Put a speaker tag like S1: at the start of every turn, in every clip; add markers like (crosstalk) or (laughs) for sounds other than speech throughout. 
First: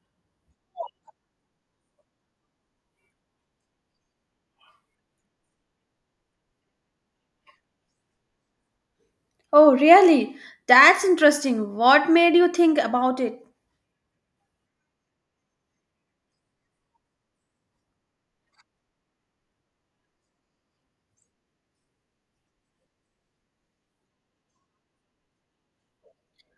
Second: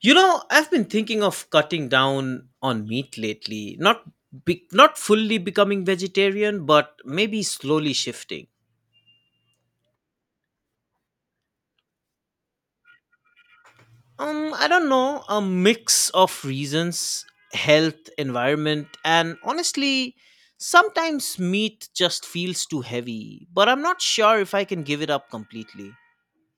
S1: You know, I've been thinking of cutting down on meat lately. Not fully becoming vegetarian, but maybe slowly shifting.
S2: Oh, really? That's interesting. What made you think about it?
S1: I don't know, a mix of reasons, health, environment, and honestly, sometimes meat just feels too heavy, but I'm not sure if I can give it up completely.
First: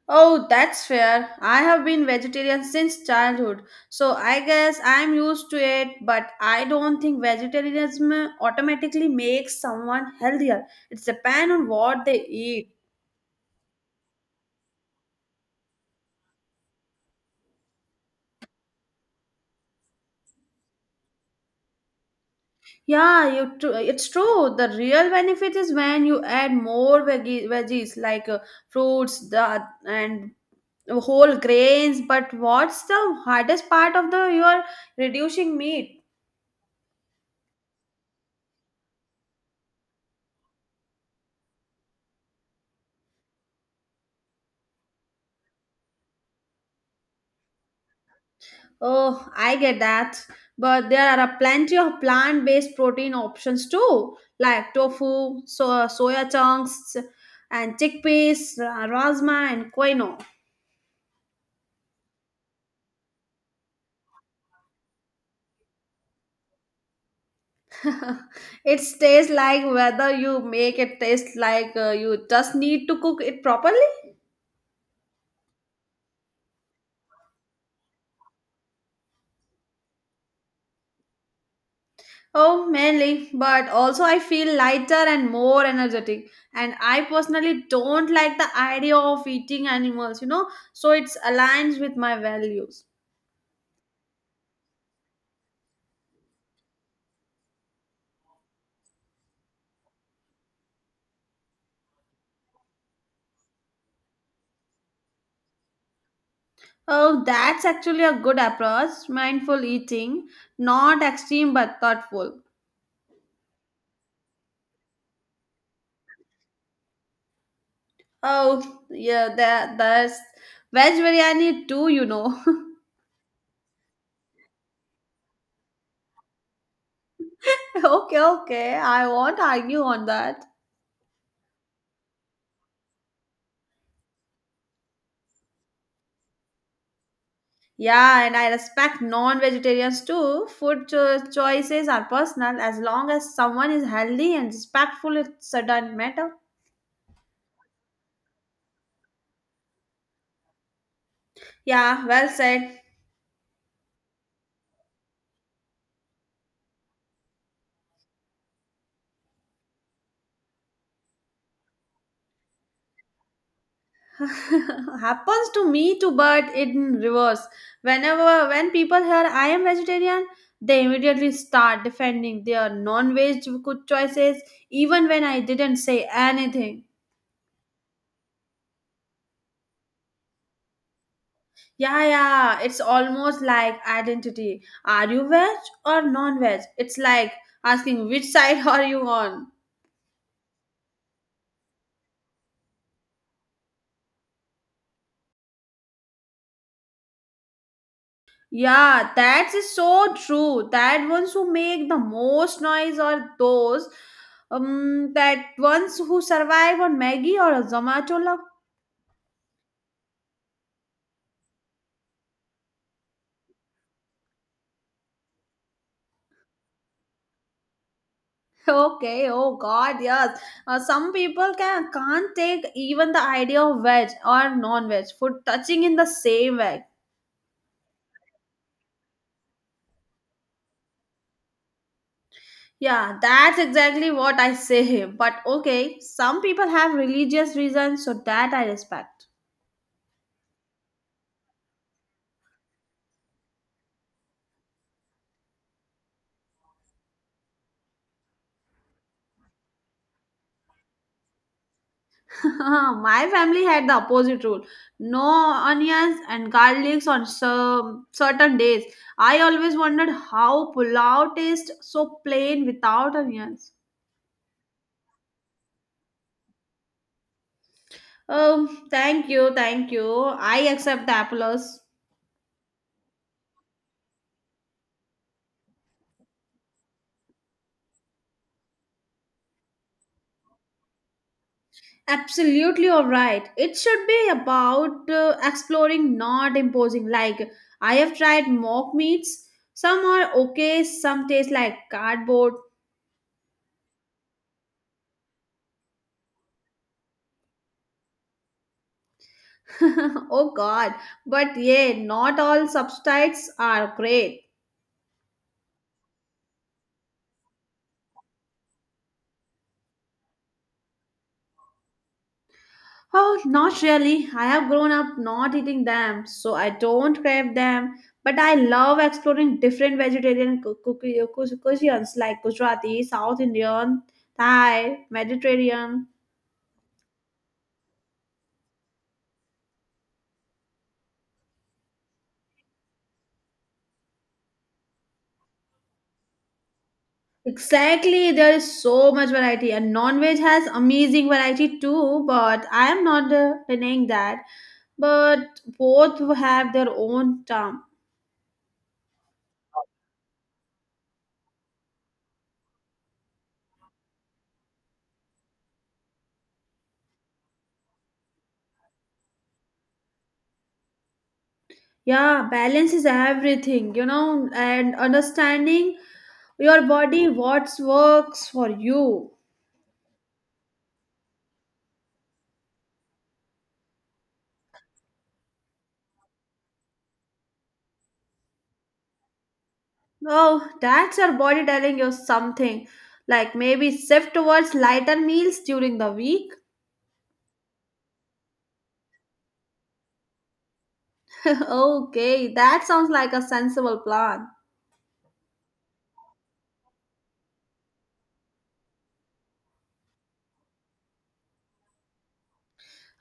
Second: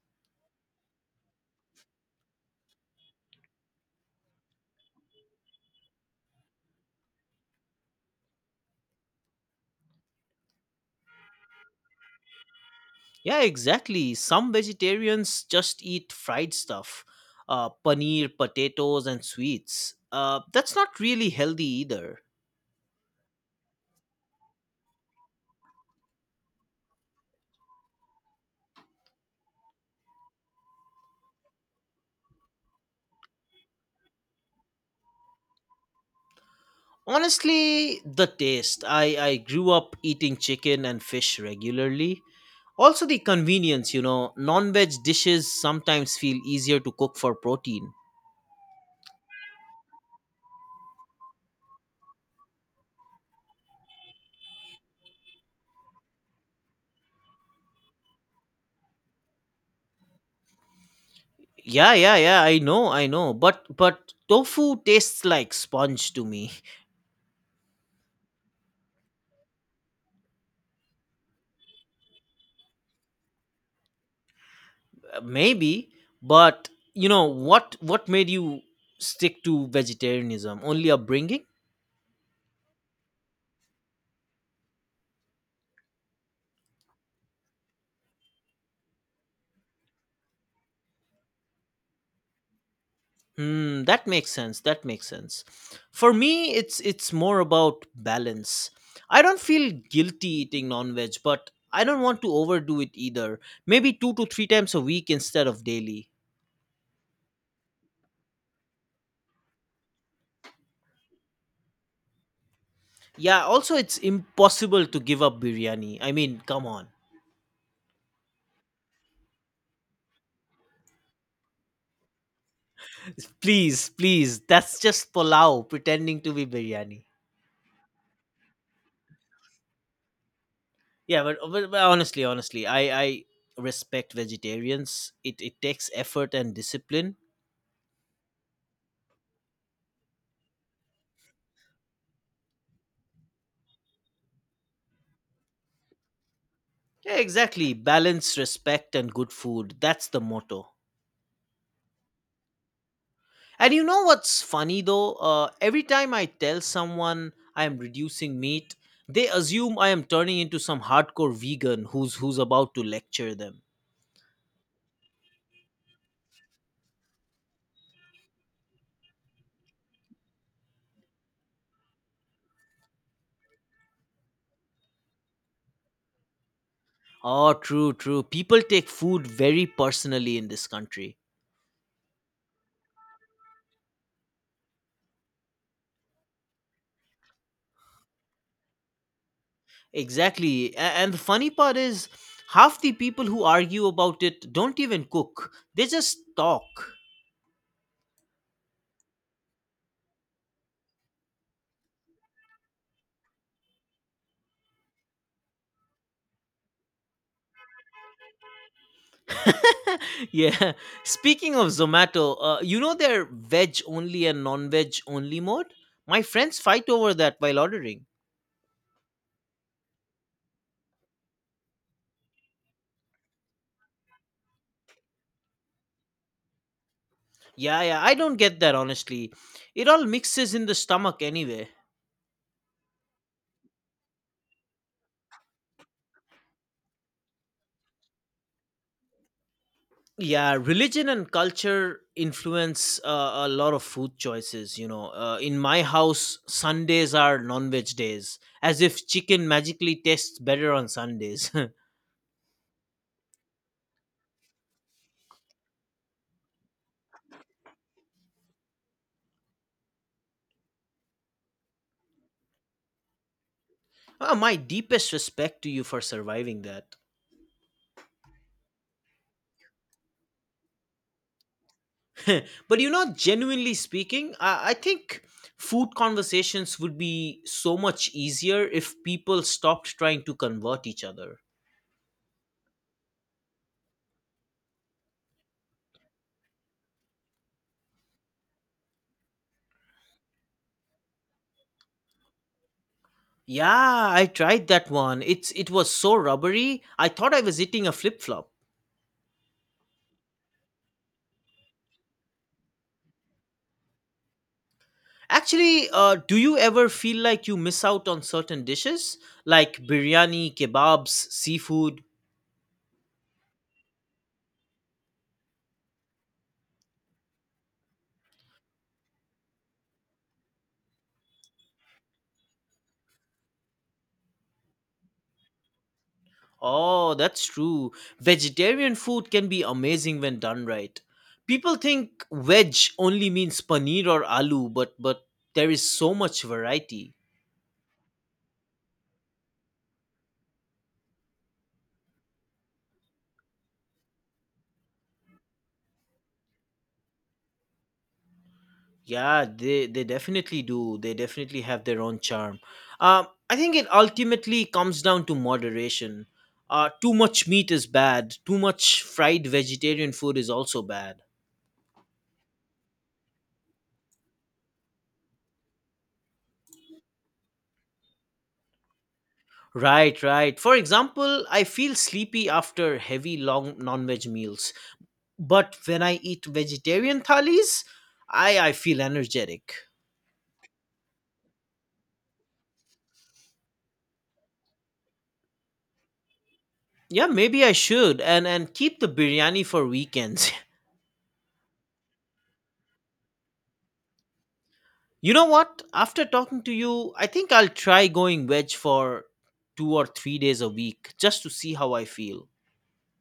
S2: Oh, that's fair. I have been vegetarian since childhood, so I guess I'm used to it, but I don't think vegetarianism automatically makes someone healthier. It depends on what they eat.
S1: Yeah, exactly. Some vegetarians just eat fried stuff, paneer, potatoes, and sweets. That's not really healthy either.
S2: Yeah, it's true. The real benefit is when you add more veggies like fruits and whole grains. But what's the hardest part of the your reducing meat?
S1: Honestly, the taste. I grew up eating chicken and fish regularly. Also, the convenience, you know, non veg dishes sometimes feel easier to cook for protein.
S2: Oh, I get that. But there are a plenty of plant-based protein options too, like tofu, soya chunks, and chickpeas, rasma, and quinoa.
S1: Yeah, yeah, yeah, I know, I know. But tofu tastes like sponge to me.
S2: (laughs) It tastes like whether you make it taste like you just need to cook it properly.
S1: (laughs) Maybe, but you know, what made you stick to vegetarianism? Only upbringing?
S2: Oh, mainly, but also I feel lighter and more energetic, and I personally don't like the idea of eating animals, so it's aligns with my values.
S1: Hmm, that makes sense. That makes sense. For me, it's more about balance. I don't feel guilty eating non-veg, but I don't want to overdo it either. Maybe 2 to 3 times a week instead of daily.
S2: Oh, that's actually a good approach, mindful eating, not extreme but thoughtful.
S1: Yeah, also it's impossible to give up biryani. I mean, come on.
S2: Oh yeah, there's veg biryani too. (laughs)
S1: (laughs) Please, please. That's just pulao pretending to be biryani.
S2: Okay, okay. I won't argue on that.
S1: Yeah, but honestly, I respect vegetarians. It takes effort and discipline.
S2: Yeah, and I respect non vegetarians too. Food choices are personal. As long as someone is healthy and respectful, it doesn't matter.
S1: Yeah, exactly. Balance, respect, and good food. That's the motto.
S2: Yeah, well said.
S1: And you know what's funny though? Every time I tell someone I am reducing meat, they assume I am turning into some hardcore vegan who's about to lecture them.
S2: (laughs) Happens to me too, but in reverse. When people hear I am vegetarian, they immediately start defending their non-veg good choices, even when I didn't say anything.
S1: Oh, true, true. People take food very personally in this country.
S2: Yeah, yeah, it's almost like identity. Are you veg or non veg? It's like asking which side (laughs) are you on?
S1: Exactly. A- and the funny part is, half the people who argue about it don't even cook. They just talk.
S2: Yeah, that is so true. That ones who make the most noise are those that ones who survive on Maggie or a Zomato.
S1: (laughs) Yeah. Speaking of Zomato, you know their veg only and non veg only mode? My friends fight over that while ordering.
S2: (laughs) Okay, oh God, yes. Some people can't take even the idea of veg or non-veg food touching in the same way.
S1: Yeah, yeah, I don't get that honestly. It all mixes in the stomach anyway.
S2: Yeah, that's exactly what I say. But okay, some people have religious reasons, so that I respect.
S1: Yeah, religion and culture influence a lot of food choices. You know, in my house, Sundays are non veg days, as if chicken magically tastes better on Sundays. (laughs)
S2: (laughs) My family had the opposite rule: no onions and garlics on some certain days. I always wondered how pulao tastes so plain without onions.
S1: Ah, my deepest respect to you for surviving that.
S2: Thank you, thank you. I accept the applause.
S1: (laughs) But you know, genuinely speaking, I think food conversations would be so much easier if people stopped trying to convert each other.
S2: Absolutely, all right. It should be about exploring, not imposing. Like, I have tried mock meats. Some are okay, some taste like cardboard.
S1: Yeah, I tried that one. It was so rubbery. I thought I was eating a flip flop.
S2: (laughs) Oh, God. But yeah, not all substitutes are great.
S1: Actually, do you ever feel like you miss out on certain dishes like biryani, kebabs, seafood?
S2: Oh, not really. I have grown up not eating them, so I don't crave them. But I love exploring different vegetarian cuisines like Gujarati, South Indian, Thai, Mediterranean.
S1: Oh, that's true. Vegetarian food can be amazing when done right. People think veg only means paneer or aloo, but there is so much variety.
S2: Exactly, there is so much variety, and non-veg has amazing variety too. But I am not denying that. But both have their own charm.
S1: Yeah, they definitely do. They definitely have their own charm. I think it ultimately comes down to moderation. Too much meat is bad. Too much fried vegetarian food is also bad.
S2: Yeah, balance is everything, you know, and understanding your body, what works for you.
S1: Right, right. For example, I feel sleepy after heavy long non-veg meals, but when I eat vegetarian thalis, I feel energetic.
S2: Oh, that's your body telling you something. Like maybe shift towards lighter meals during the week.
S1: Yeah, maybe I should and keep the biryani for weekends. (laughs)
S2: (laughs) Okay, that sounds like a sensible plan.
S1: You know what? After talking to you, I think I'll try going veg for 2 or 3 days a week just to see how I feel.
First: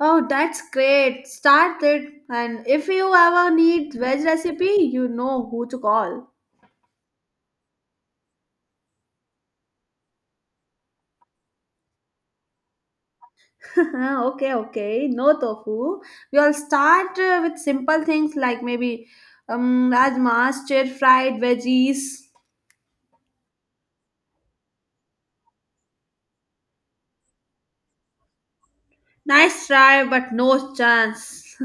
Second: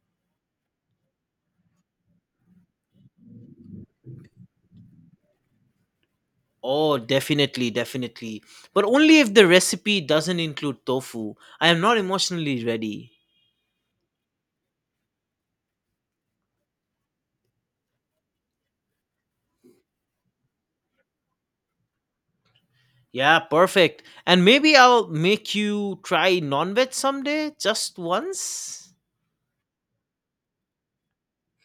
S2: Oh, that's great. Start it. And if you ever need veg recipe, you know who to call.
S1: Oh, definitely, definitely. But only if the recipe doesn't include tofu. I am not emotionally ready.
S2: (laughs) Okay, okay. No tofu. We'll start with simple things like maybe rajma, stir fried veggies.
S1: Yeah, perfect. And maybe I'll make you try non veg someday, just once.
S2: Nice try, but no chance.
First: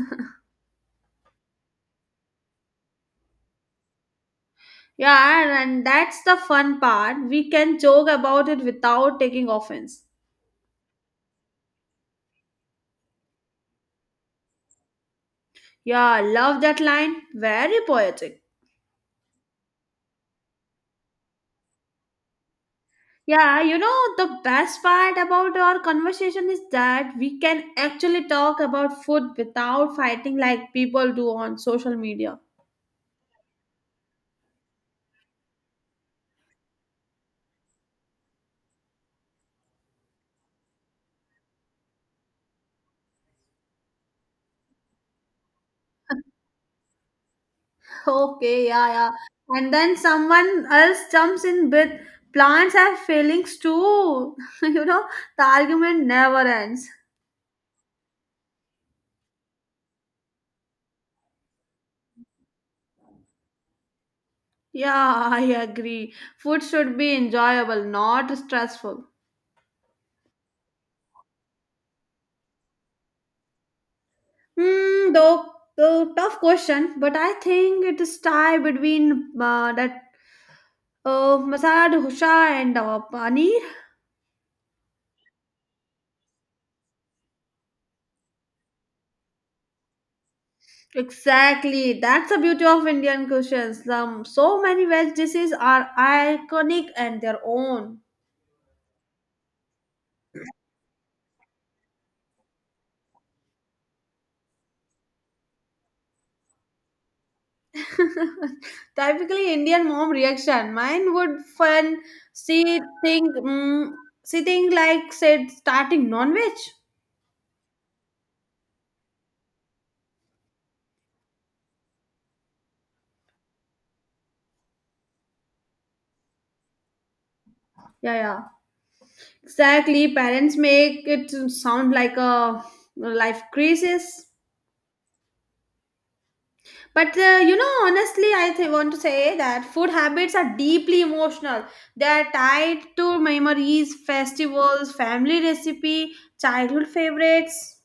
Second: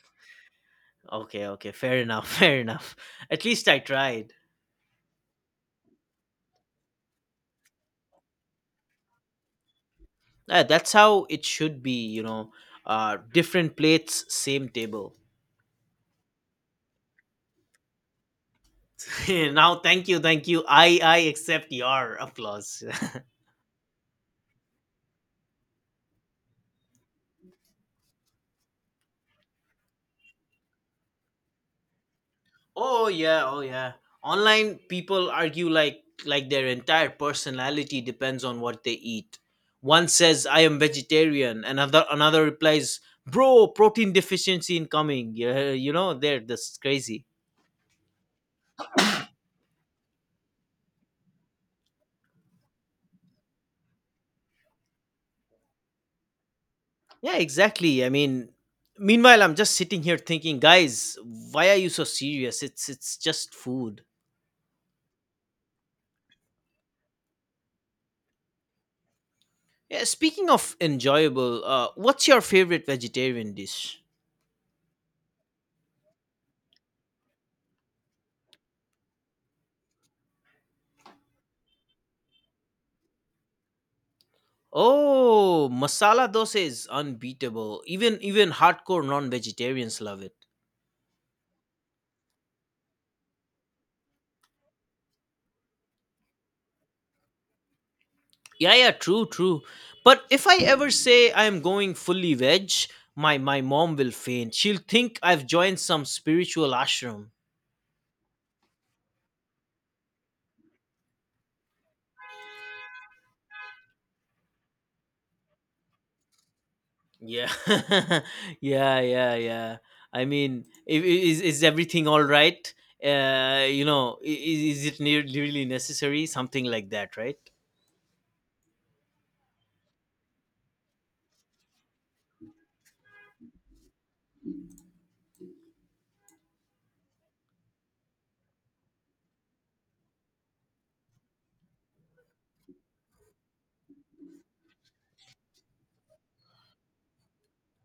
S1: Okay, okay, fair enough, (laughs) fair enough. At least I tried.
S2: (laughs) Yeah, and that's the fun part. We can joke about it without taking offense.
S1: Yeah, that's how it should be, you know. Different plates, same table.
S2: Yeah, love that line. Very poetic.
S1: (laughs) Now, thank you, thank you. I accept your applause.
S2: Yeah, the best part about our conversation is that we can actually talk about food without fighting like people do on social media.
S1: (laughs) Oh yeah, oh yeah. Online people argue like their entire personality depends on what they eat. One says I am vegetarian, another replies, "Bro, protein deficiency incoming." (laughs) Yeah, you know, they're just crazy.
S2: Okay, yeah, yeah. And then someone else jumps in with plants have feelings too. (laughs) you know, the argument never ends.
S1: Yeah, exactly. I mean, meanwhile, I'm just sitting here thinking, guys, why are you so serious? It's just food.
S2: Yeah, I agree. Food should be enjoyable, not stressful.
S1: Yeah, speaking of enjoyable, what's your favorite vegetarian dish?
S2: Hmm, though tough question, but I think it is tie between that Masad, Husha, and Pani.
S1: Oh, masala dosa is unbeatable. Even hardcore non-vegetarians love it.
S2: Exactly. That's the beauty of Indian cuisines. So many veg dishes are iconic and their own.
S1: Yeah, yeah, true, true. But if I ever say I'm going fully veg, my mom will faint. She'll think I've joined some spiritual ashram.
S2: (laughs) Typically Indian mom reaction. Mine would fun. She think, like said starting non-veg.
S1: Yeah, (laughs) yeah, yeah, yeah. I mean, is everything all right? You know, is it really necessary? Something like that, right?
S2: Yeah, yeah. Exactly. Parents make it sound like a life crisis. But honestly, want to say that food habits are deeply emotional. They are tied to memories, festivals, family recipe, childhood favorites.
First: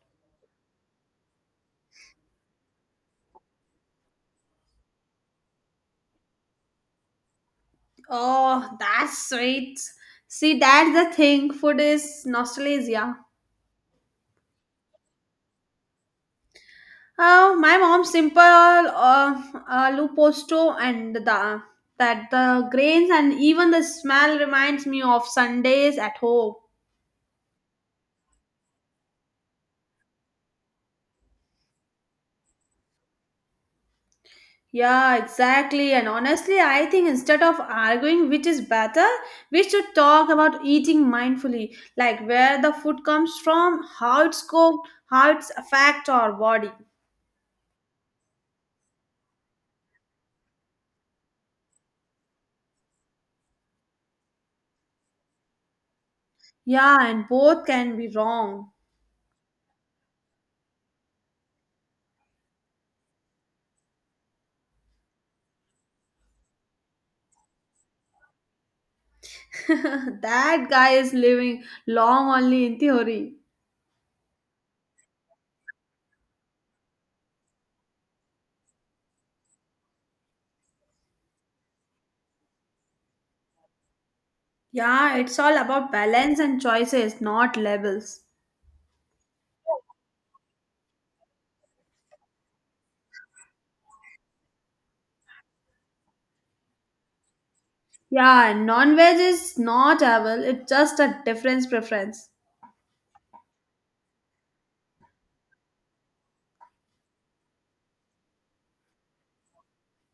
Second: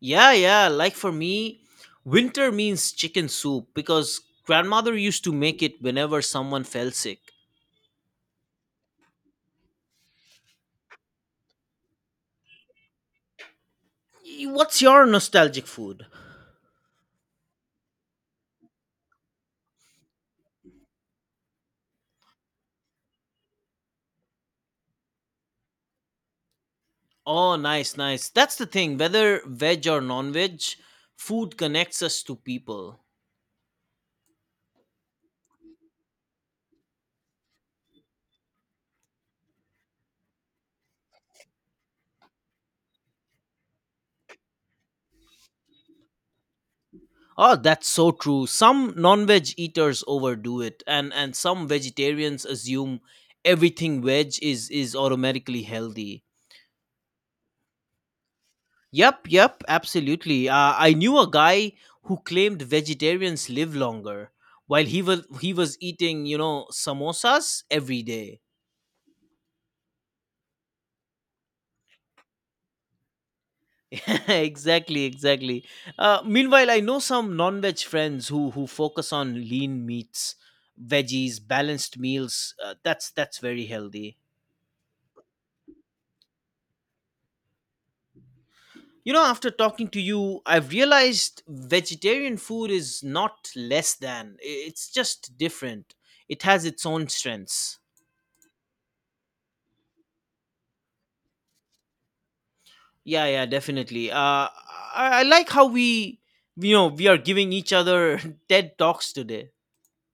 S1: Yeah, yeah. Like for me, winter means chicken soup because grandmother used to make it whenever someone fell sick.
S2: Oh, that's sweet. See, that's the thing. Food is nostalgia.
S1: What's your nostalgic food?
S2: Oh, my mom's simple aloo posto, and the grains, and even the smell reminds me of Sundays at home.
S1: Oh, nice, nice. That's the thing. Whether veg or non veg, food connects us to people.
S2: Yeah, exactly. And honestly, I think instead of arguing which is better, we should talk about eating mindfully, like where the food comes from, how it's cooked, how it's affect our body.
S1: Oh, that's so true. Some non-veg eaters overdo it, and some vegetarians assume everything veg is automatically healthy.
S2: Yeah, and both can be wrong.
S1: Yep, yep, absolutely. I knew a guy who claimed vegetarians live longer while he was eating, you know, samosas every day.
S2: (laughs) That guy is living long only in theory.
S1: (laughs) Exactly, exactly. Meanwhile, I know some non-veg friends who focus on lean meats, veggies, balanced meals. That's very healthy.
S2: Yeah, it's all about balance and choices, not labels.
S1: You know, after talking to you, I've realized vegetarian food is not less than. I- It's just different. It has its own strengths.
S2: Yeah, and non-veg is not evil, it's just a difference preference.
S1: Yeah, yeah, definitely. I like how we, you know, we are giving each other (laughs) TED Talks today.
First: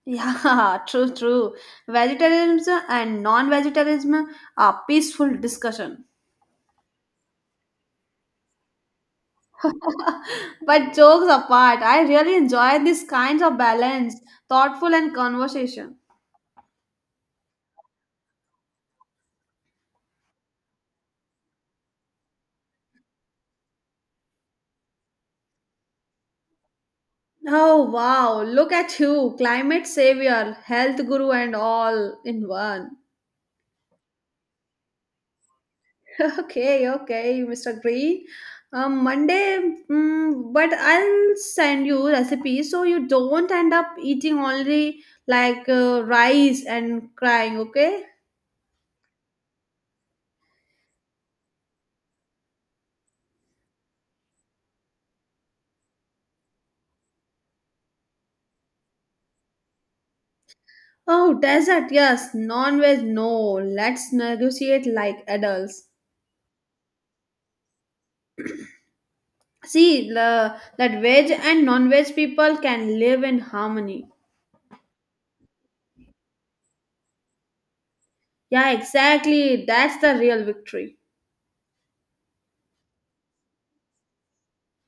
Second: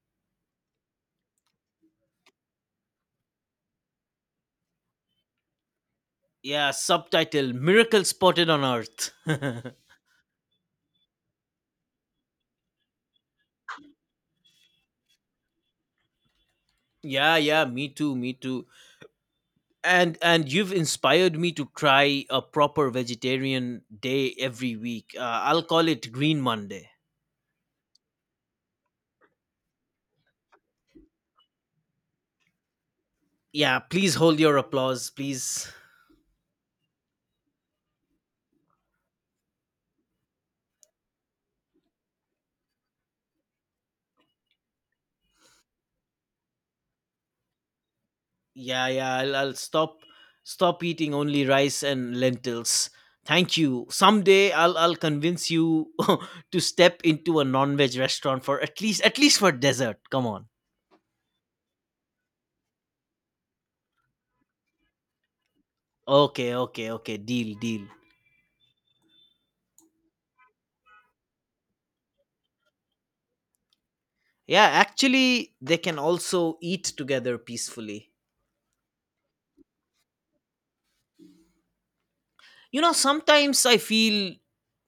S2: Yeah, (laughs) true, true. Vegetarianism and non-vegetarianism are peaceful discussion.
S1: Yeah, subtitle Miracle Spotted on Earth. (laughs)
S2: (laughs) But jokes apart, I really enjoy these kinds of balance, thoughtful and conversation.
S1: Yeah, yeah, me too, me too. And you've inspired me to try a proper vegetarian day every week. I'll call it Green Monday.
S2: Oh wow, look at you, climate savior, health guru and all in one.
S1: Yeah, please hold your applause, please.
S2: (laughs) Okay, okay, Mr. Green. Monday, but I'll send you recipes so you don't end up eating only like rice and crying, okay?
S1: I'll stop eating only rice and lentils, thank you. Someday I'll convince you (laughs) to step into a non-veg restaurant for at least for dessert, come on.
S2: Oh, desert, yes. Non-veg, no. Let's negotiate like adults.
S1: Okay, okay, okay, deal, deal.
S2: See, that veg and non-veg people can live in harmony.
S1: Yeah, actually they can also eat together peacefully.
S2: Yeah, exactly. That's the real victory.
S1: You know, sometimes I feel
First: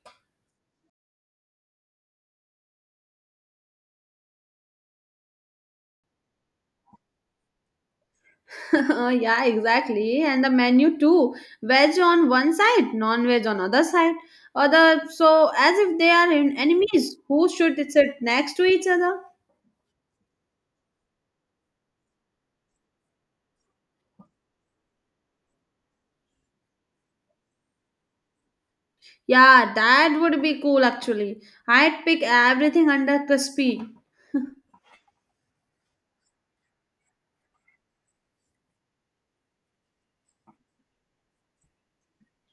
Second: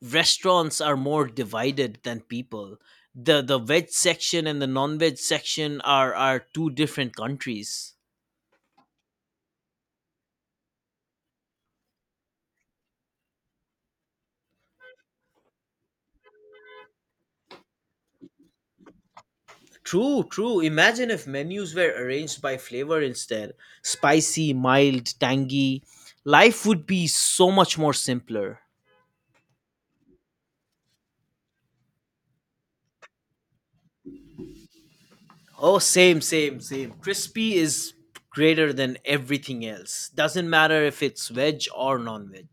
S1: restaurants are more divided than people. The veg section and the non-veg section are two different countries.
S2: (laughs) Yeah, exactly. And the menu too. Veg on one side, non-veg on other side. So as if they are enemies who should sit next to each other.
S1: True, true. Imagine if menus were arranged by flavor instead. Spicy, mild, tangy. Life would be so much more simpler.
S2: Yeah, that would be cool actually. I'd pick everything under crispy.
S1: Oh, same, same, same. Crispy is greater than everything else. Doesn't matter if it's veg or non veg.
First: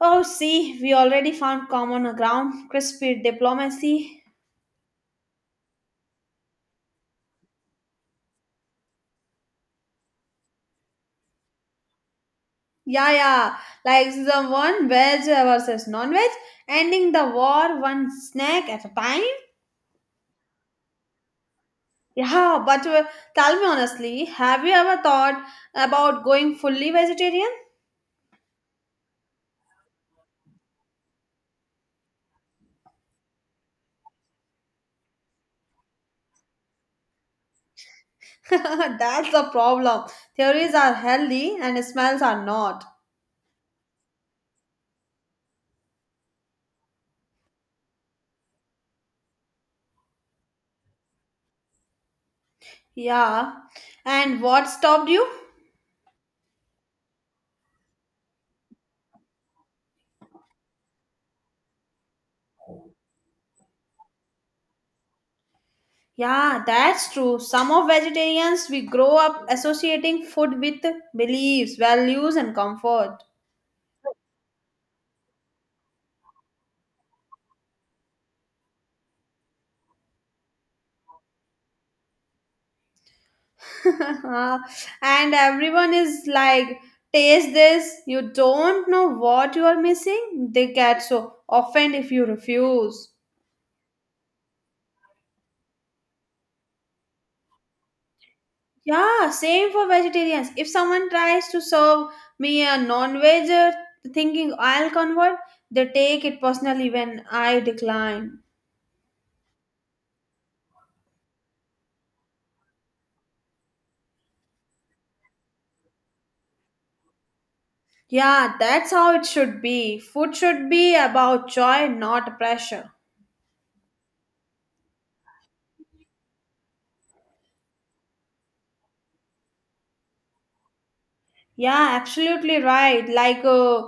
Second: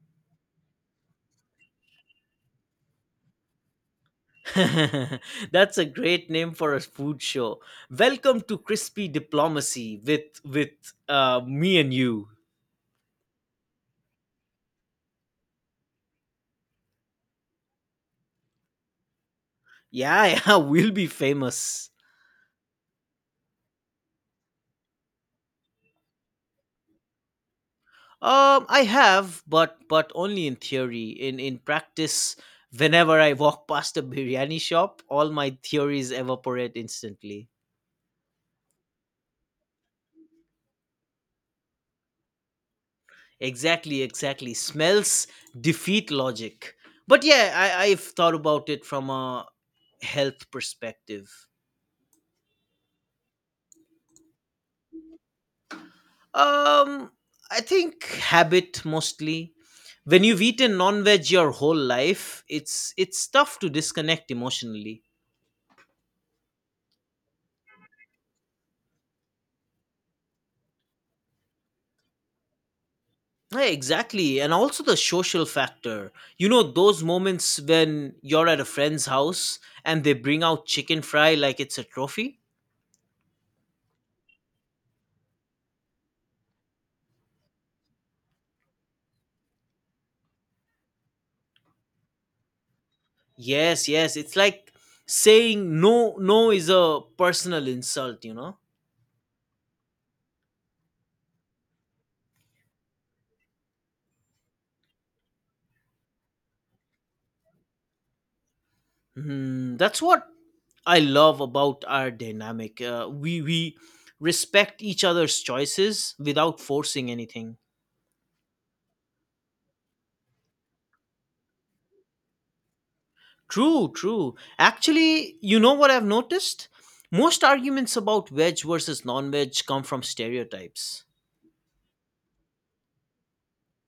S2: Oh, see, we already found common ground. Crispy diplomacy.
S1: (laughs) That's a great name for a food show. Welcome to Crispy Diplomacy with me and you.
S2: Yeah, yeah, like the one veg versus non-veg, ending the war one snack at a time.
S1: Yeah, (laughs) yeah, we'll be famous.
S2: Yeah, but tell me honestly, have you ever thought about going fully vegetarian?
S1: I have, but only in theory. In practice, whenever I walk past a biryani shop, all my theories evaporate instantly.
S2: (laughs) That's the problem. Theories are healthy and smells are not.
S1: Exactly, exactly. Smells defeat logic. But yeah, I've thought about it from a health perspective.
S2: Yeah, and what stopped you?
S1: Um, I think habit mostly. When you've eaten non-veg your whole life, it's tough to disconnect emotionally.
S2: Yeah, that's true. Some of vegetarians, we grow up associating food with beliefs, values, and comfort.
S1: Yeah, exactly, and also the social factor. You know those moments when you're at a friend's house and they bring out chicken fry like it's a trophy.
S2: (laughs) And everyone is like, taste this. You don't know what you are missing. They get so offended if you refuse.
S1: Yes, yes. It's like saying no, no is a personal insult, you know?
S2: Yeah, same for vegetarians. If someone tries to serve me a non-veg, thinking I'll convert, they take it personally when I decline.
S1: Hmm, that's what I love about our dynamic. We respect each other's choices without forcing anything.
S2: Yeah, that's how it should be. Food should be about joy, not pressure.
S1: True, true. Actually, you know what I've noticed? Most arguments about veg versus non-veg come from stereotypes.
S2: Yeah, absolutely right. Like,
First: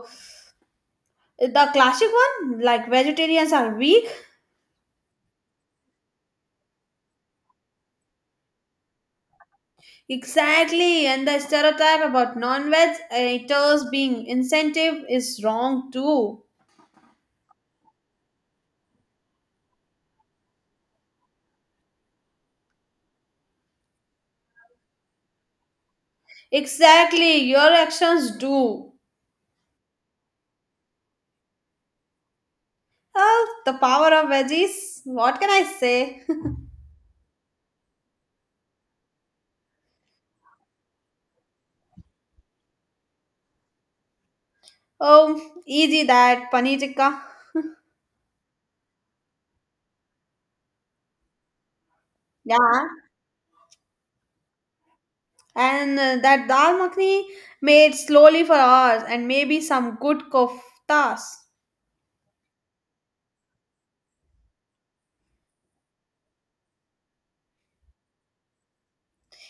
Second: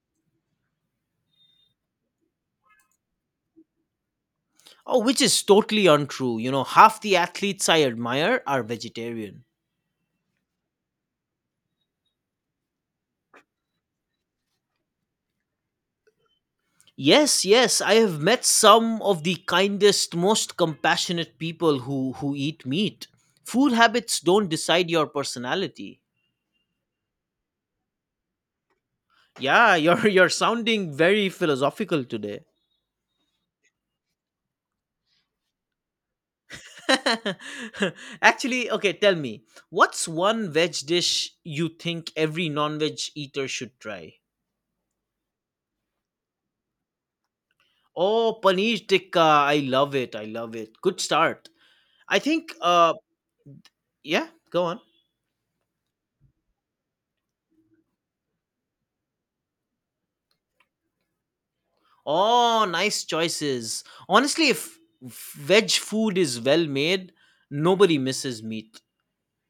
S2: the classic one, like vegetarians are weak.
S1: Oh, which is totally untrue. You know, half the athletes I admire are vegetarian.
S2: Exactly, and the stereotype about non-veg eaters being incentive is wrong too.
S1: Yes, yes, I have met some of the kindest, most compassionate people who eat meat. Food habits don't decide your personality.
S2: Exactly, your actions do.
S1: Yeah, you're (laughs) you're sounding very philosophical today.
S2: Oh, the power of veggies. What can I say? (laughs)
S1: (laughs) Actually, okay, tell me, what's one veg dish you think every non-veg eater should try?
S2: Oh, easy, that paneer tikka.
S1: Oh, paneer tikka, I love it. I love it. Good start. I think
S2: Yeah.
S1: yeah, go on.
S2: And that dal makhni made slowly for hours, and maybe some good koftas.
S1: Oh, nice choices. Honestly, if veg food is well made, nobody misses meat.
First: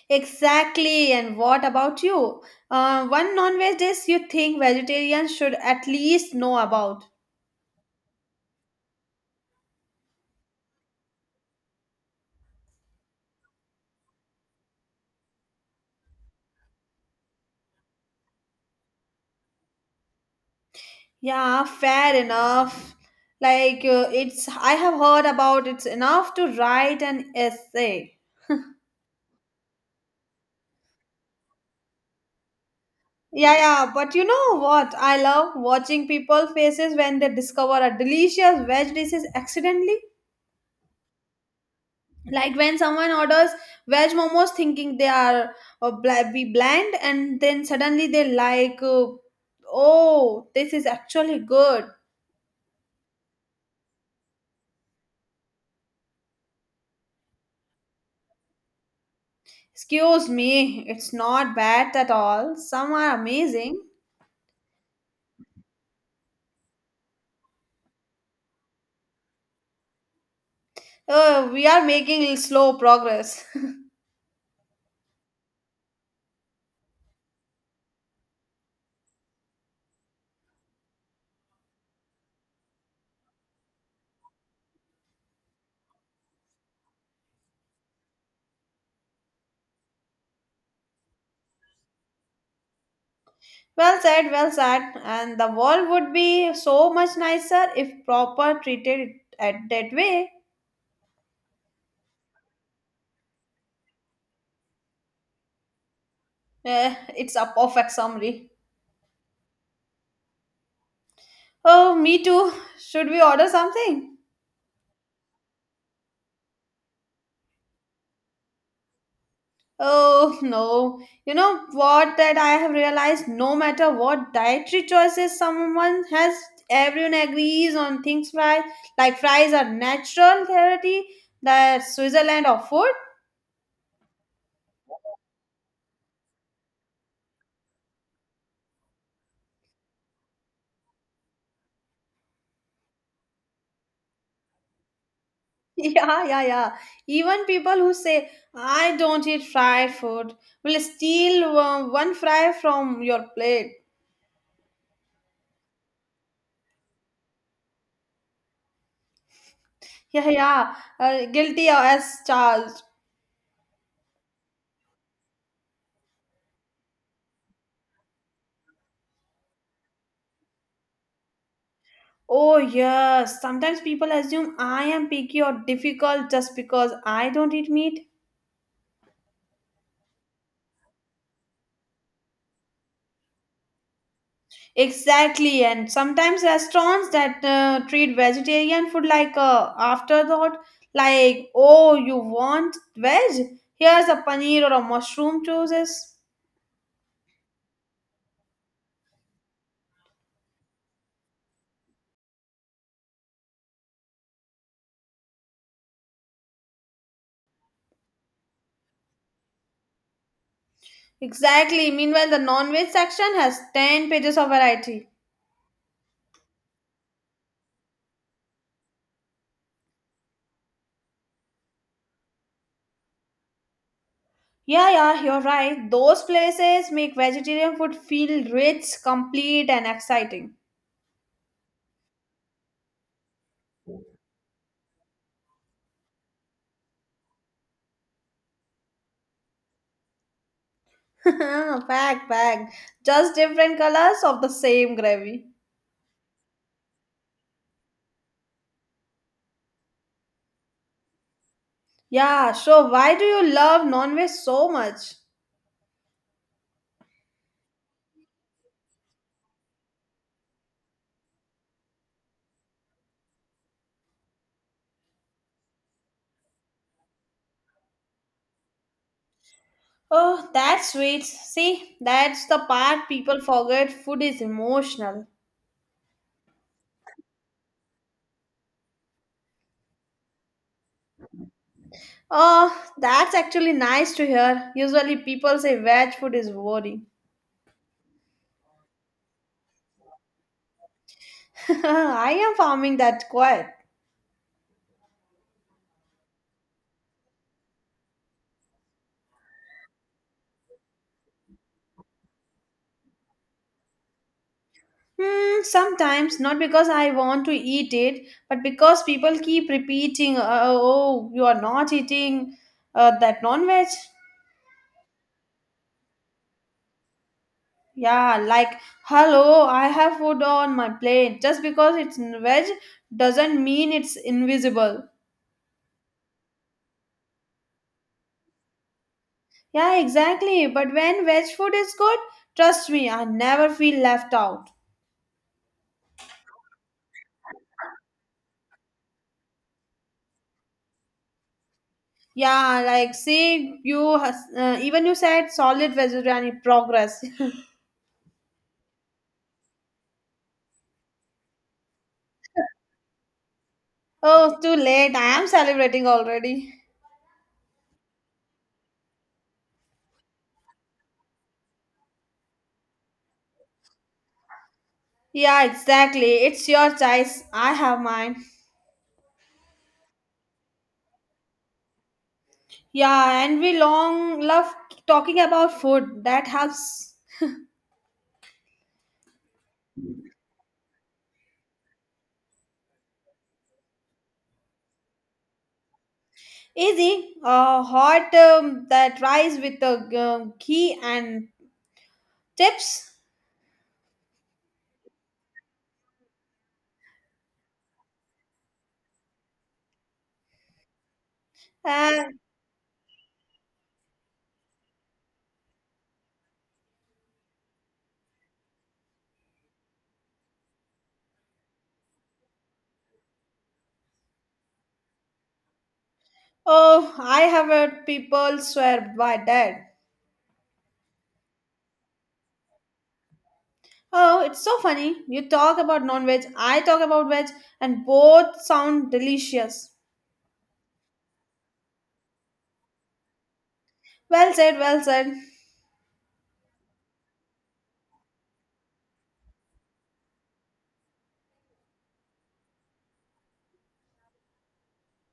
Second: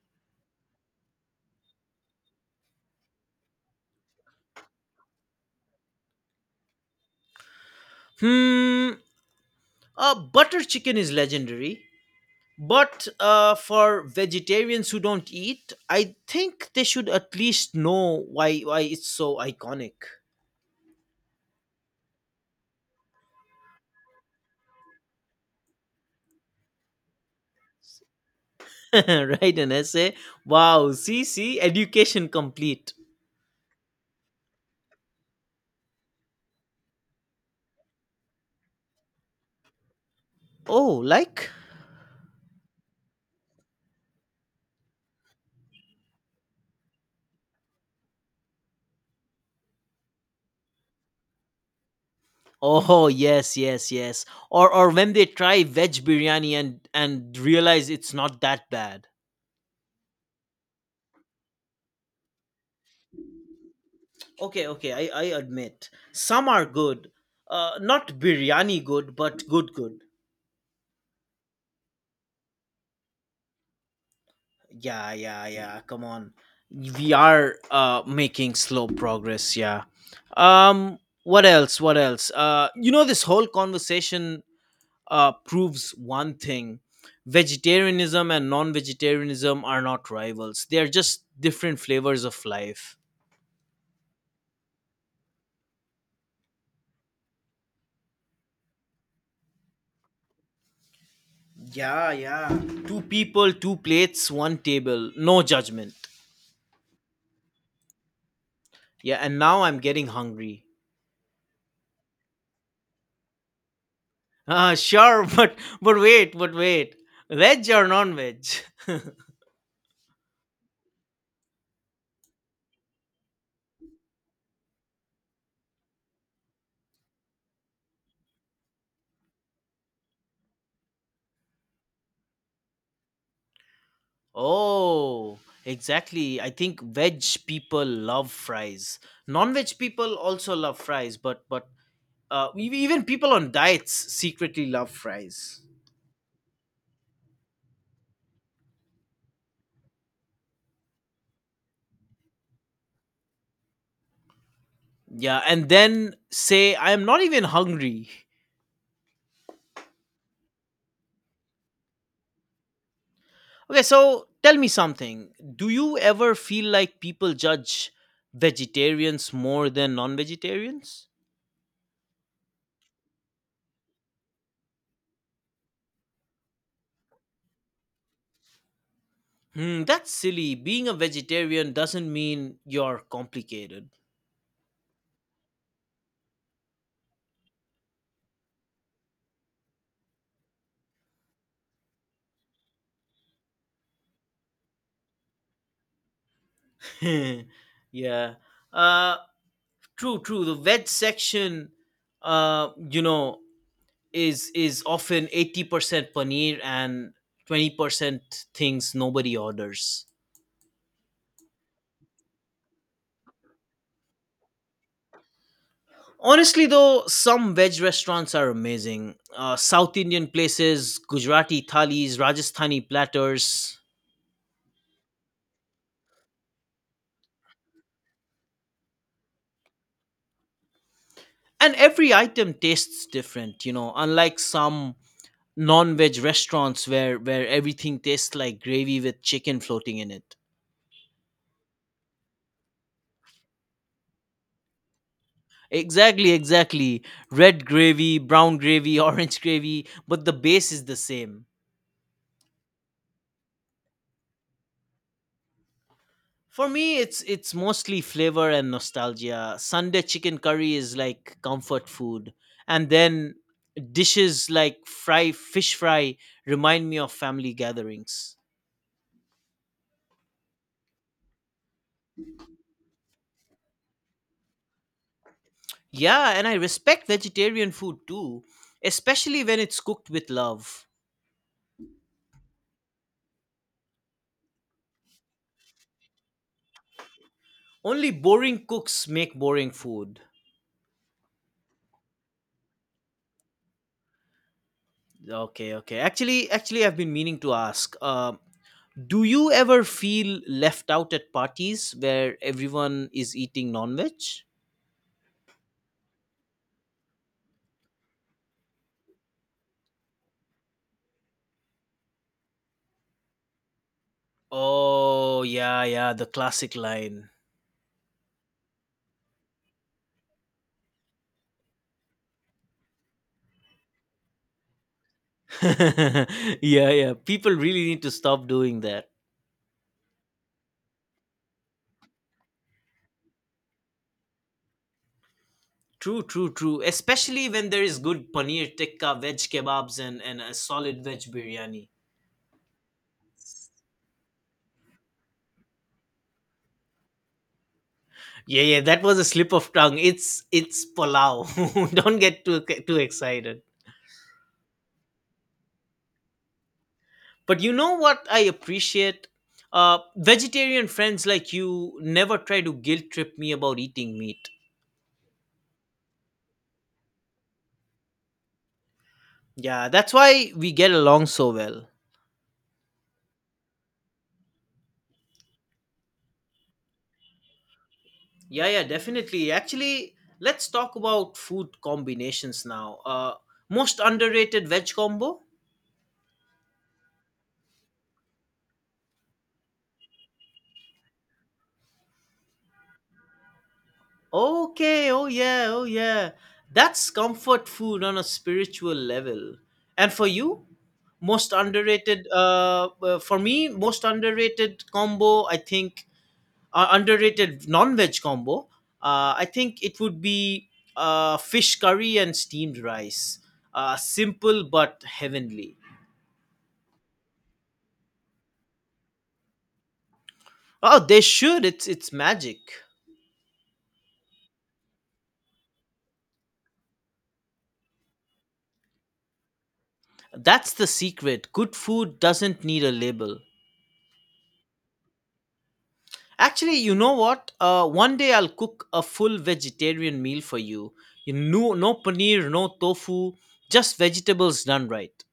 S2: Exactly. And what about you? One non-veg dish you think vegetarians should at least know about?
S1: Hmm, butter chicken is legendary. But for vegetarians who don't eat, I think they should at least know why it's so iconic.
S2: Yeah, fair enough. Like, it's I have heard about it's enough to write an essay.
S1: (laughs) Write an essay. Wow, see, see, education complete.
S2: Yeah, yeah, but you know what? I love watching people faces when they discover a delicious veg dish accidentally.
S1: Oh, like?
S2: Like when someone orders veg momos thinking they are bl- be bland, and then suddenly they like, oh, this is actually good.
S1: Oh yes, yes, yes. Or when they try veg biryani and realize it's not that bad.
S2: Excuse me, it's not bad at all, some are amazing.
S1: Okay, okay, I admit. Some are good. Not biryani good, but good good.
S2: We are making slow progress. (laughs)
S1: Yeah, yeah, yeah. Come on. We are making slow progress, yeah. Um what else? What else? You know this whole conversation proves one thing, vegetarianism and non vegetarianism are not rivals, they are just different flavors of life.
S2: Well said, well said, and the world would be so much nicer if proper treated at that way.
S1: Yeah, yeah. Two people, two plates, one table, no judgment.
S2: Eh, it's a perfect summary.
S1: Yeah, and now I'm getting hungry.
S2: Oh, me too. Should we order something?
S1: Ah, sure, (laughs) but wait. Veg or non-veg? (laughs)
S2: Oh no. You know what, that I have realized, no matter what dietary choices someone has, everyone agrees on things fries. Like fries are natural therapy, the Switzerland of food. (laughs)
S1: Oh, exactly. I think veg people love fries. Non-veg people also love fries, but even people on diets secretly love fries.
S2: Yeah, yeah, yeah. Even people who say, I don't eat fried food, will steal one fry from your plate.
S1: Yeah, and then say, I am not even hungry.
S2: (laughs) Yeah, yeah. Guilty as charged.
S1: Okay, so tell me something. Do you ever feel like people judge vegetarians more than non vegetarians?
S2: Oh, yes. Sometimes people assume I am picky or difficult just because I don't eat meat.
S1: Hmm, that's silly. Being a vegetarian doesn't mean you're complicated.
S2: Exactly. And sometimes restaurants that treat vegetarian food like a afterthought, like, oh, you want veg? Here's a paneer or a mushroom choices.
S1: (laughs) Yeah. Uh, true, true. The veg section, you know, is often 80% paneer and 20% things nobody orders.
S2: Exactly. Meanwhile, the non-veg section has 10 pages of variety.
S1: Honestly, though, some veg restaurants are amazing. South Indian places, Gujarati thalis, Rajasthani platters,
S2: Yeah, yeah, you're right. Those places make vegetarian food feel rich, complete, and exciting.
S1: and every item tastes different. You know, unlike some non-veg restaurants where everything tastes like gravy with chicken floating in it.
S2: (laughs) Fact, fact. Just different colors of the same gravy.
S1: Exactly, exactly. Red gravy, brown gravy, (laughs) orange gravy, but the base is the same.
S2: Yeah, sure. Why do you love non-veg so much?
S1: For me, it's mostly flavor and nostalgia. Sunday chicken curry is like comfort food, and then dishes like fry fish fry remind me of family gatherings.
S2: Oh, that's sweet. See, that's the part people forget. Food is emotional.
S1: Yeah, and I respect vegetarian food too, especially when it's cooked with love.
S2: Oh, that's actually nice to hear. Usually people say veg food is boring.
S1: Only boring cooks make boring food.
S2: (laughs) I am farming that quite.
S1: Okay, okay. Actually, I've been meaning to ask. Do you ever feel left out at parties where everyone is eating non-veg?
S2: Hmm, sometimes not because I want to eat it, but because people keep repeating, "Oh, you are not eating that non-veg."
S1: Oh, yeah, yeah, the classic line.
S2: Yeah, like, hello, I have food on my plate. Just because it's veg doesn't mean it's invisible.
S1: (laughs) Yeah, yeah. People really need to stop doing that.
S2: Yeah, exactly. But when veg food is good, trust me, I never feel left out.
S1: True, true, true. Especially when there is good paneer tikka, veg kebabs, and a solid veg biryani.
S2: Yeah, like, see, you has, even you said solid vegetarian progress.
S1: Yeah, yeah, that was a slip of tongue. It's pulao. (laughs) Don't get too excited.
S2: (laughs) Oh, too late. I am celebrating already.
S1: But you know what I appreciate? Vegetarian friends like you never try to guilt trip me about eating meat.
S2: Yeah, exactly. It's your choice. I have mine.
S1: Yeah, that's why we get along so well.
S2: Yeah, and we long love talking about food. That helps.
S1: Yeah, yeah, definitely. Actually, let's talk about food combinations now. Most underrated veg combo?
S2: Easy, hot that rice with a ghee and chips.
S1: Okay, oh yeah, oh yeah. That's comfort food on a spiritual level. And for you? Most underrated,
S2: And
S1: for me, most underrated combo, I think, underrated non veg combo, I think it would be fish curry and steamed rice. Simple but heavenly.
S2: oh, I have heard people swear by that.
S1: Oh, they should. It's magic.
S2: Oh, it's so funny. You talk about non veg, I talk about veg, and both sound delicious.
S1: That's the secret. Good food doesn't need a label.
S2: Well said, well said.
S1: Actually, you know what? One day I'll cook a full vegetarian meal for you. You, no no paneer, no tofu, just vegetables done right.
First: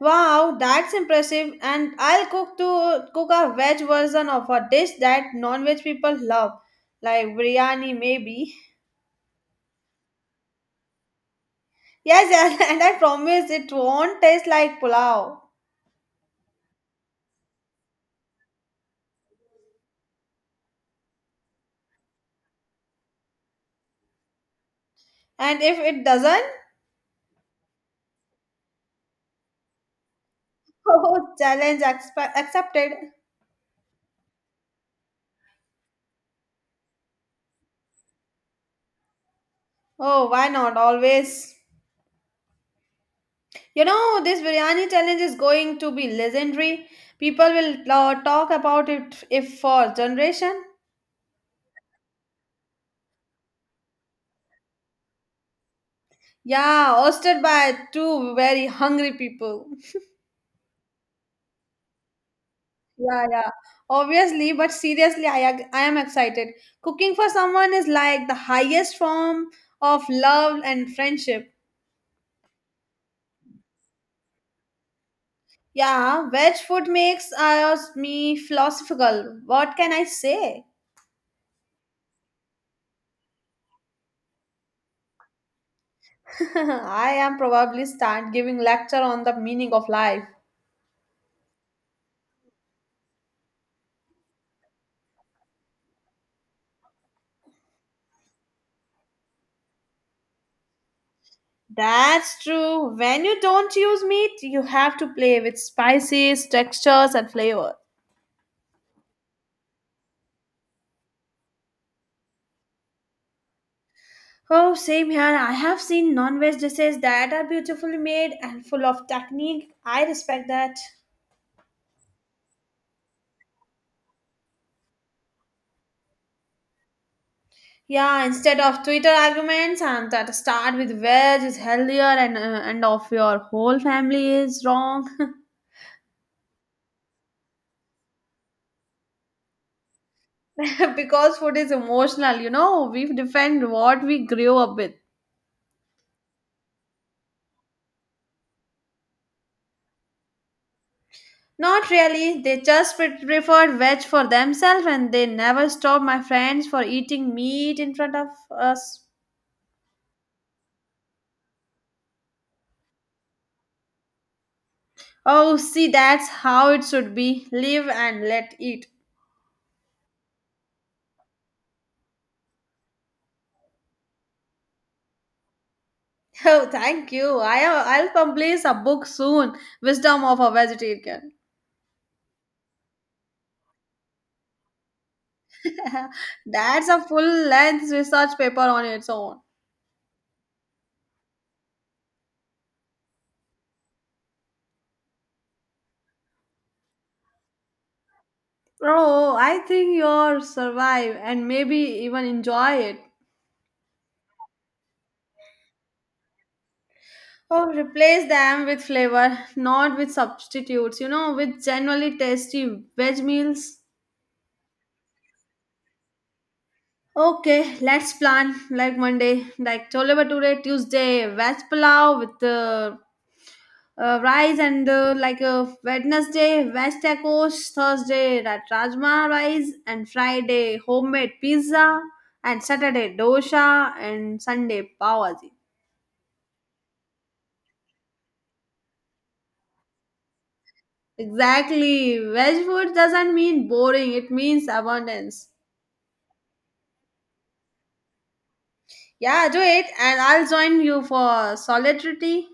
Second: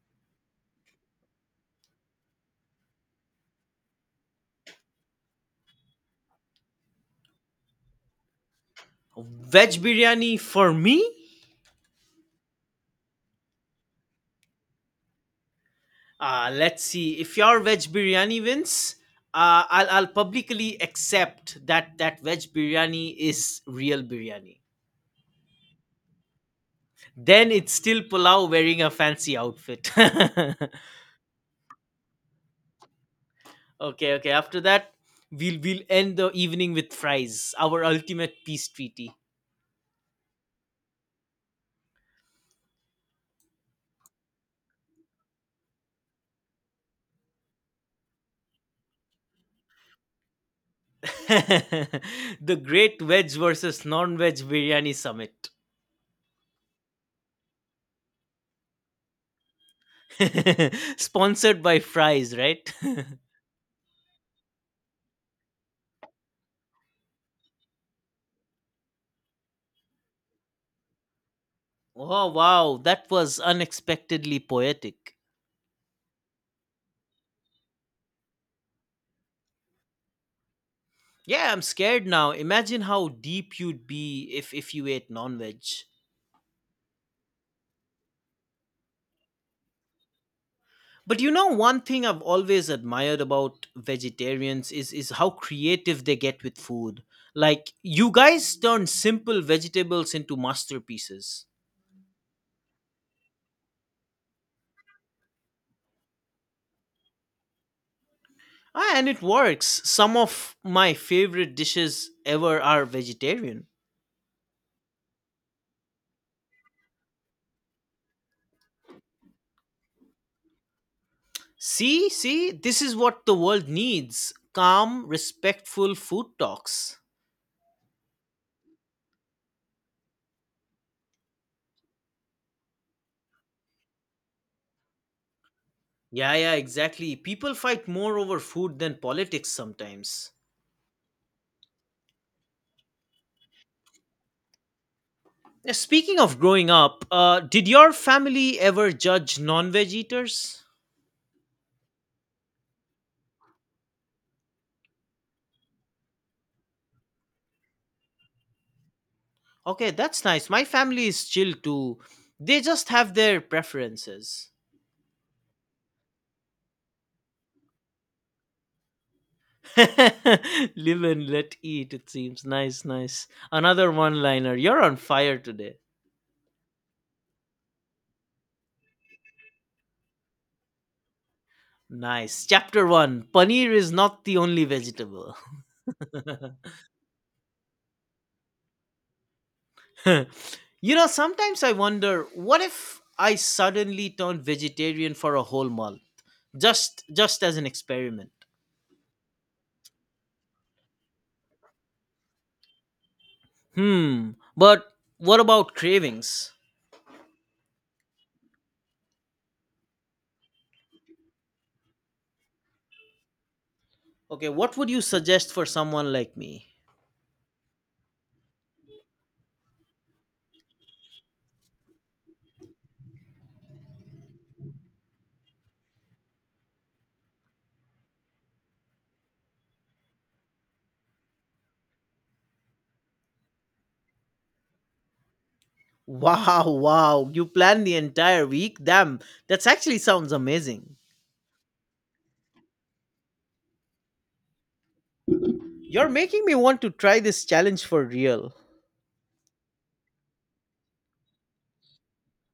S2: Wow, that's impressive. And I'll cook a veg version of a dish that non veg people love, like biryani, maybe. (laughs)
S1: Veg biryani for me?
S2: Yes, yes, and I promise it won't taste like pulao.
S1: Let's see. If your veg biryani wins, I'll publicly accept that veg biryani is real biryani.
S2: And if it doesn't,
S1: Then it's still pulao wearing a fancy outfit. (laughs)
S2: (laughs) oh, challenge accepted.
S1: Okay, okay. After that, we'll end the evening with fries, our ultimate peace treaty.
S2: Oh, why not? Always. You know, this biryani challenge is going to be legendary. People will talk about it if for generation.
S1: (laughs) The Great Veg versus Non-Veg Biryani Summit.
S2: Yeah, hosted by two very hungry people.
S1: (laughs) Sponsored by fries, right?
S2: Yeah, yeah. Obviously, but seriously, I am excited. Cooking for someone is like the highest form of love and friendship.
S1: (laughs) Oh wow, that was unexpectedly poetic.
S2: Yeah, veg food makes me philosophical. What can I say?
S1: Yeah, I'm scared now. Imagine how deep you'd be if you ate non-veg.
S2: (laughs) I am probably start giving lecture on the meaning of life.
S1: But you know, one thing I've always admired about vegetarians is how creative they get with food. Like you guys turn simple vegetables into masterpieces.
S2: That's true. When you don't use meat, you have to play with spices, textures, and flavor.
S1: Ah, and it works. Some of my favorite dishes ever are vegetarian.
S2: Oh, same here. I have seen non-veg dishes that are beautifully made and full of technique. I respect that.
S1: See, see, this is what the world needs. Calm, respectful food talks.
S2: Yeah, instead of Twitter arguments, I'm that start with veg is healthier, and of your whole family is wrong.
S1: Yeah, yeah, exactly. People fight more over food than politics sometimes.
S2: (laughs) Because food is emotional, we defend what we grew up with.
S1: Speaking of growing up, did your family ever judge non veg eaters?
S2: Not really, they just preferred veg for themselves, and they never stopped my friends for eating meat in front of us.
S1: Okay, that's nice. My family is chill too. They just have their preferences.
S2: Oh, see, that's how it should be, live and let eat. (laughs)
S1: (laughs) Live and let eat, it seems. Nice, nice. Another one liner. You're on fire today.
S2: Oh, thank you. I'll publish a book soon, Wisdom of a Vegetarian.
S1: Nice. Chapter 1, Paneer is not the only vegetable. (laughs)
S2: That's a full length research paper on its own.
S1: You know, sometimes I wonder, what if I suddenly turned vegetarian for a whole month? Just as an experiment.
S2: Oh, I think you'll survive and maybe even enjoy it.
S1: Hmm. But what about cravings?
S2: Oh, replace them with flavor, not with substitutes, with genuinely tasty veg meals.
S1: Okay, what would you suggest for someone like me?
S2: Okay, let's plan like Monday, like chole bhature, Tuesday, veg pulao with rice, and Wednesday, veg tacos, Thursday, rajma rice, and Friday, homemade pizza, and Saturday, dosha, and Sunday, pav bhaji.
S1: Wow, wow. You plan the entire week? Damn, that's actually sounds amazing.
S2: Exactly, veg food doesn't mean boring, it means abundance.
S1: You're making me want to try this challenge for real.
S2: Yeah, do it, and I'll join you for solidarity.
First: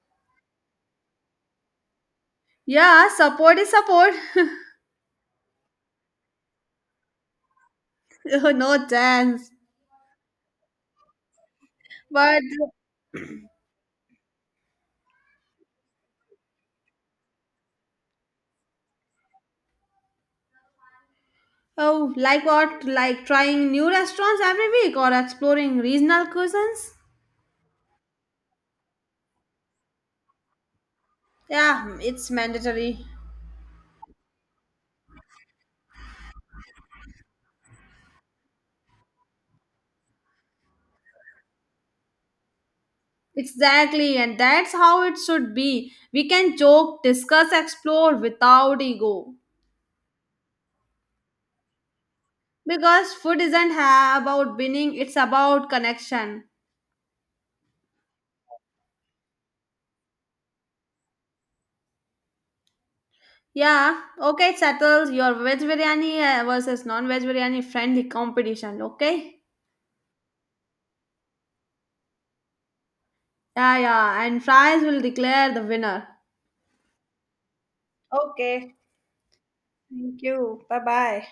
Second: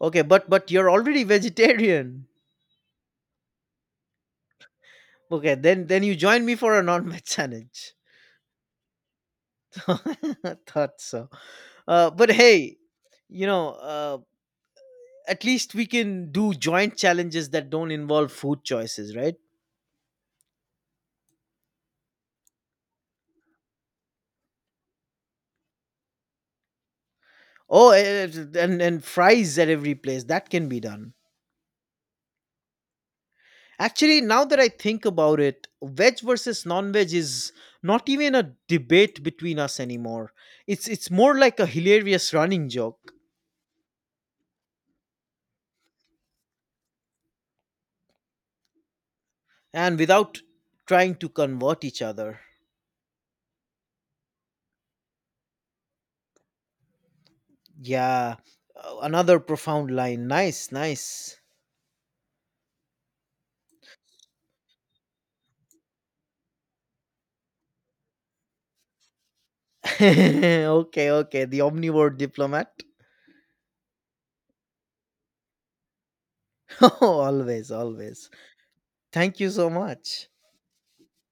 S1: Okay, but you're already vegetarian.
S2: Yeah, support is support.
S1: Okay, then you join me for a non-veg challenge.
S2: (laughs) No chance.
S1: (laughs) I thought so. But
S2: But
S1: hey, you know, at least we can do joint challenges that don't involve food choices, right?
S2: oh, like what? Like trying new restaurants every week or exploring regional cuisines?
S1: Oh, eh, and fries at every place. That can be done.
S2: Yeah, it's mandatory.
S1: Actually, now that I think about it, veg versus non-veg is not even a debate between us anymore. It's more like a hilarious running joke.
S2: Exactly, and that's how it should be. We can joke, discuss, explore without ego.
S1: And without trying to convert each other.
S2: Because food isn't about winning, it's about connection.
S1: Yeah. Another profound line. Nice, nice.
S2: Yeah, okay, it settles your veg biryani versus non veg biryani friendly competition, okay?
S1: (laughs) Okay, okay. The omnivore diplomat.
S2: Yeah, yeah, and fries will declare the winner.
S1: (laughs) Always, always.
S2: Okay,
S1: Thank you so
S2: thank
S1: much.
S2: you. Bye bye.